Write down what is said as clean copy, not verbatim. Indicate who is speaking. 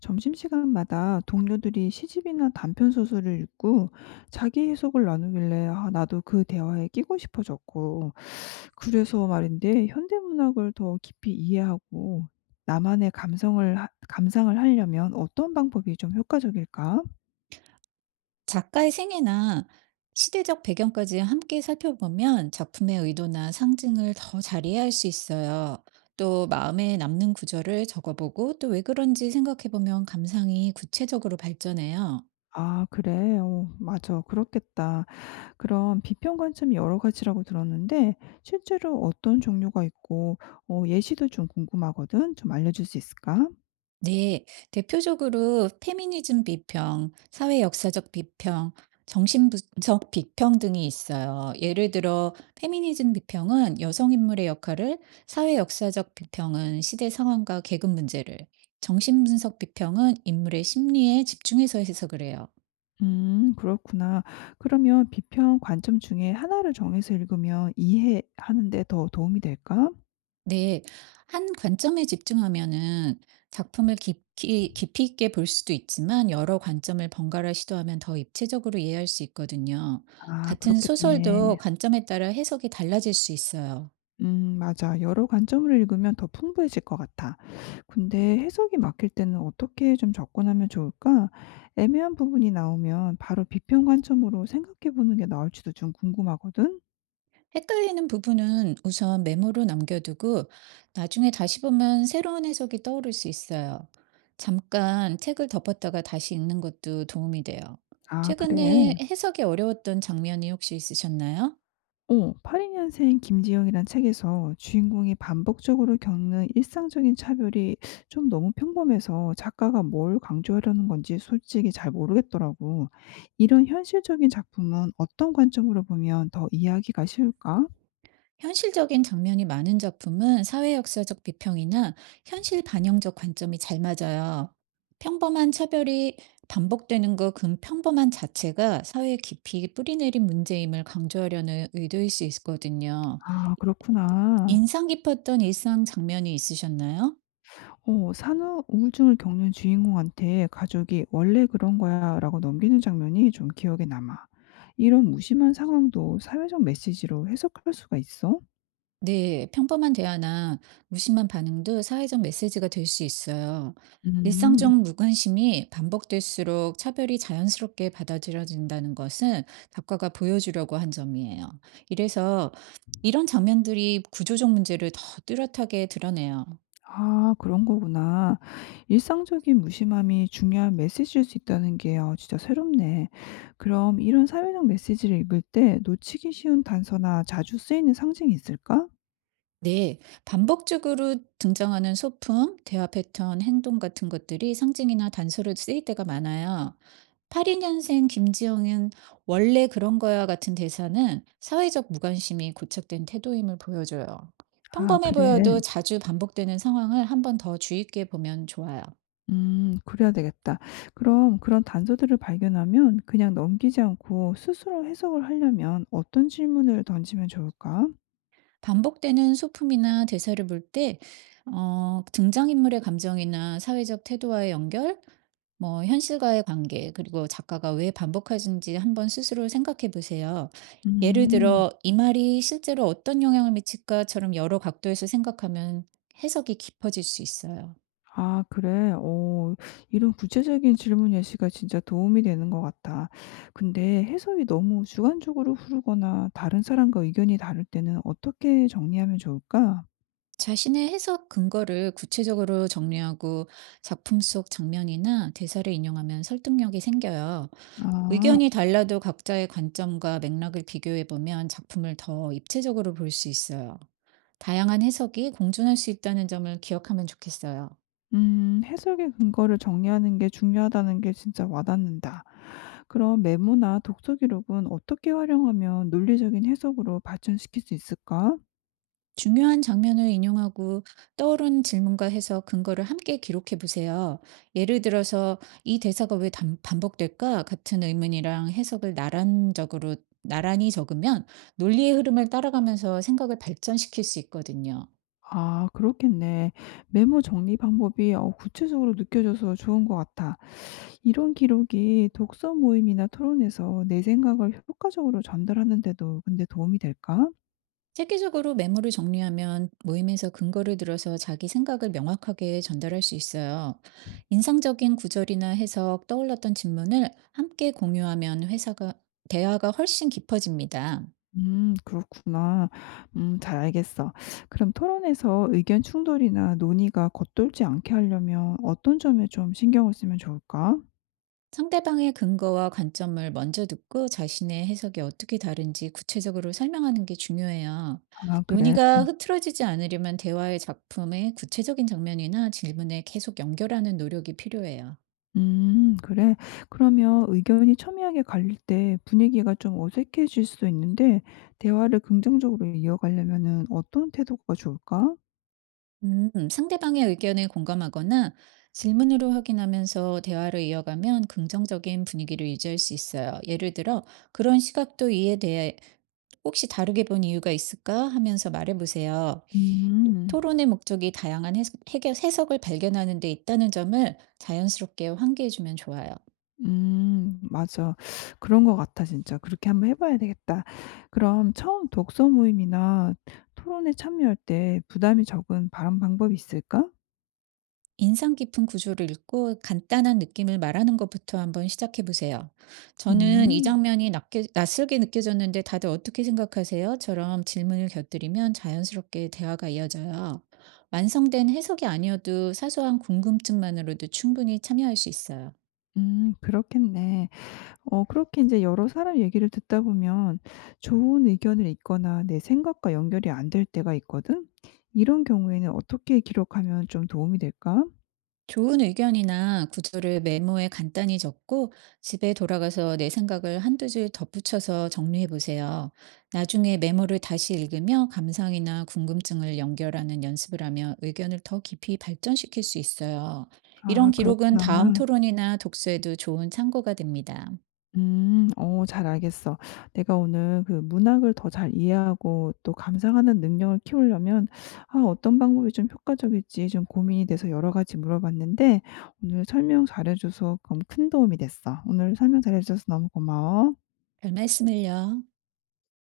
Speaker 1: 점심시간마다 동료들이 시집이나 단편 소설을 읽고 자기 해석을 나누길래 아, 나도 그 대화에 끼고 싶어졌고. 그래서 말인데 현대문학을 더 깊이 이해하고 나만의 감성을 감상을 하려면 어떤 방법이 좀 효과적일까?
Speaker 2: 작가의 생애나 시대적 배경까지 함께 살펴보면 작품의 의도나 상징을 더 잘 이해할 수 있어요. 또 마음에 남는 구절을 적어보고 또 왜 그런지 생각해보면 감상이 구체적으로 발전해요.
Speaker 1: 아, 그래. 맞아. 그렇겠다. 그럼 비평 관점이 여러 가지라고 들었는데 실제로 어떤 종류가 있고, 예시도 좀 궁금하거든. 좀 알려줄 수 있을까?
Speaker 2: 네, 대표적으로 페미니즘 비평, 사회 역사적 비평, 정신분석 비평 등이 있어요. 예를 들어, 페미니즘 비평은 여성 인물의 역할을, 사회 역사적 비평은 시대 상황과 계급 문제를, 정신분석 비평은 인물의 심리에 집중해서 해석을 해요.
Speaker 1: 음, 그렇구나. 그러면 비평 관점 중에 하나를 정해서 읽으면 이해하는 데 더 도움이 될까?
Speaker 2: 네. 한 관점에 집중하면은 작품을 깊이, 깊이 있게 볼 수도 있지만 여러 관점을 번갈아 시도하면 더 입체적으로 이해할 수 있거든요.
Speaker 1: 아,
Speaker 2: 같은
Speaker 1: 그렇겠네.
Speaker 2: 소설도 관점에 따라 해석이 달라질 수 있어요.
Speaker 1: 음, 맞아. 여러 관점을 읽으면 더 풍부해질 것 같아. 근데 해석이 막힐 때는 어떻게 좀 접근하면 좋을까? 애매한 부분이 나오면 바로 비평 관점으로 생각해 보는 게 나을지도 좀 궁금하거든.
Speaker 2: 헷갈리는 부분은 우선 메모로 남겨두고 나중에 다시 보면 새로운 해석이 떠오를 수 있어요. 잠깐 책을 덮었다가 다시 읽는 것도 도움이 돼요.
Speaker 1: 아, 그래?
Speaker 2: 최근에 해석이 어려웠던 장면이 혹시 있으셨나요?
Speaker 1: 어 82년생 김지영이란 책에서 주인공이 반복적으로 겪는 일상적인 차별이 좀 너무 평범해서 작가가 뭘 강조하려는 건지 솔직히 잘 모르겠더라고. 이런 현실적인 작품은 어떤 관점으로 보면 더 이해하기가 쉬울까?
Speaker 2: 현실적인 장면이 많은 작품은 사회 역사적 비평이나 현실 반영적 관점이 잘 맞아요. 평범한 차별이 반복되는 그 근평범한 자체가 사회 깊이 뿌리내린 문제임을 강조하려는 의도일 수 있거든요.
Speaker 1: 아, 그렇구나.
Speaker 2: 인상 깊었던 일상 장면이 있으셨나요?
Speaker 1: 어, 산후 우울증을 겪는 주인공한테 가족이 "원래 그런 거야."라고 넘기는 장면이 좀 기억에 남아. 이런 무심한 상황도 사회적 메시지로 해석할 수가 있어?
Speaker 2: 네, 평범한 대화나 무심한 반응도 사회적 메시지가 될 수 있어요.
Speaker 1: 음.
Speaker 2: 일상적 무관심이 반복될수록 차별이 자연스럽게 받아들여진다는 것은 작가가 보여주려고 한 점이에요. 이래서 이런 장면들이 구조적 문제를 더 뚜렷하게 드러내요.
Speaker 1: 아, 그런 거구나. 일상적인 무심함이 중요한 메시지일 수 있다는 게 진짜 새롭네. 그럼 이런 사회적 메시지를 읽을 때 놓치기 쉬운 단서나 자주 쓰이는 상징이 있을까?
Speaker 2: 네, 반복적으로 등장하는 소품, 대화 패턴, 행동 같은 것들이 상징이나 단서로 쓰일 때가 많아요. 82년생 김지영은 원래 그런 거야 같은 대사는 사회적 무관심이 고착된 태도임을 보여줘요.
Speaker 1: 아,
Speaker 2: 평범해
Speaker 1: 그래.
Speaker 2: 보여도 자주 반복되는 상황을 한 번 더 주의 깊게 보면 좋아요.
Speaker 1: 음, 그래야 되겠다. 그럼 그런 단서들을 발견하면 그냥 넘기지 않고 스스로 해석을 하려면 어떤 질문을 던지면 좋을까?
Speaker 2: 반복되는 소품이나 대사를 볼 때, 어, 등장인물의 감정이나 사회적 태도와의 연결, 뭐, 현실과의 관계, 그리고 작가가 왜 반복하는지 한번 스스로 생각해 보세요. 예를
Speaker 1: 음.
Speaker 2: 들어, 이 말이 실제로 어떤 영향을 미칠까처럼 여러 각도에서 생각하면 해석이 깊어질 수 있어요.
Speaker 1: 아, 그래? 어, 이런 구체적인 질문 예시가 진짜 도움이 되는 것 같아. 근데 해석이 너무 주관적으로 흐르거나 다른 사람과 의견이 다를 때는 어떻게 정리하면 좋을까?
Speaker 2: 자신의 해석 근거를 구체적으로 정리하고 작품 속 장면이나 대사를 인용하면 설득력이 생겨요.
Speaker 1: 아.
Speaker 2: 의견이 달라도 각자의 관점과 맥락을 비교해 보면 작품을 더 입체적으로 볼 수 있어요. 다양한 해석이 공존할 수 있다는 점을 기억하면 좋겠어요.
Speaker 1: 음, 해석의 근거를 정리하는 게 중요하다는 게 진짜 와닿는다. 그럼 메모나 독서 기록은 어떻게 활용하면 논리적인 해석으로 발전시킬 수 있을까?
Speaker 2: 중요한 장면을 인용하고 떠오른 질문과 해석 근거를 함께 기록해 보세요. 예를 들어서 이 대사가 왜 반복될까? 같은 의문이랑 해석을 나란적으로 나란히 적으면 논리의 흐름을 따라가면서 생각을 발전시킬 수 있거든요.
Speaker 1: 아, 그렇겠네. 메모 정리 방법이 구체적으로 느껴져서 좋은 것 같아. 이런 기록이 독서 모임이나 토론에서 내 생각을 효과적으로 전달하는데도 근데 도움이 될까?
Speaker 2: 체계적으로 메모를 정리하면 모임에서 근거를 들어서 자기 생각을 명확하게 전달할 수 있어요. 인상적인 구절이나 해석, 떠올랐던 질문을 함께 공유하면 회사가 대화가 훨씬 깊어집니다.
Speaker 1: 그렇구나. 잘 알겠어. 그럼 토론에서 의견 충돌이나 논의가 겉돌지 않게 하려면 어떤 점에 좀 신경을 쓰면 좋을까?
Speaker 2: 상대방의 근거와 관점을 먼저 듣고 자신의 해석이 어떻게 다른지 구체적으로 설명하는 게 중요해요.
Speaker 1: 아, 그래.
Speaker 2: 논의가 흐트러지지 않으려면 대화의 작품의 구체적인 장면이나 질문에 계속 연결하는 노력이 필요해요.
Speaker 1: 그래. 그러면 의견이 첨예하게 갈릴 때 분위기가 좀 어색해질 수도 있는데, 대화를 긍정적으로 이어가려면은 어떤 태도가 좋을까?
Speaker 2: 상대방의 의견에 공감하거나 질문으로 확인하면서 대화를 이어가면 긍정적인 분위기를 유지할 수 있어요. 예를 들어, 그런 시각도 이에 대해 혹시 다르게 본 이유가 있을까? 하면서 말해보세요.
Speaker 1: 음.
Speaker 2: 토론의 목적이 다양한 해석을 발견하는 데 있다는 점을 자연스럽게 환기해 주면 좋아요.
Speaker 1: 음, 맞아. 그런 것 같아 진짜. 그렇게 한번 해 봐야 되겠다. 그럼 처음 독서 모임이나 토론에 참여할 때 부담이 적은 발언 방법이 있을까?
Speaker 2: 인상 깊은 구조를 읽고 간단한 느낌을 말하는 것부터 한번 시작해 보세요. 저는 이
Speaker 1: 음.
Speaker 2: 장면이 낯설게 느껴졌는데 다들 어떻게 생각하세요? 처럼 질문을 곁들이면 자연스럽게 대화가 이어져요. 완성된 해석이 아니어도 사소한 궁금증만으로도 충분히 참여할 수 있어요.
Speaker 1: 음, 그렇겠네. 어, 그렇게 이제 여러 사람 얘기를 듣다 보면 좋은 의견을 읽거나 내 생각과 연결이 안 될 때가 있거든. 이런 경우에는 어떻게 기록하면 좀 도움이 될까?
Speaker 2: 좋은 의견이나 구조를 메모에 간단히 적고 집에 돌아가서 내 생각을 한두 줄 덧붙여서 정리해 보세요. 나중에 메모를 다시 읽으며 감상이나 궁금증을 연결하는 연습을 하며 의견을 더 깊이 발전시킬 수 있어요. 이런
Speaker 1: 아,
Speaker 2: 기록은 다음
Speaker 1: 그렇구나.
Speaker 2: 토론이나 독서에도 좋은 참고가 됩니다.
Speaker 1: 음. 어, 잘 알겠어. 내가 오늘 그 문학을 더 잘 이해하고 또 감상하는 능력을 키우려면 어떤 방법이 좀 효과적일지 좀 고민이 돼서 여러 가지 물어봤는데 오늘 설명 잘해 줘서 그럼 큰 도움이 됐어. 오늘 설명 잘해 줘서 너무 고마워.
Speaker 2: 별 말씀을요.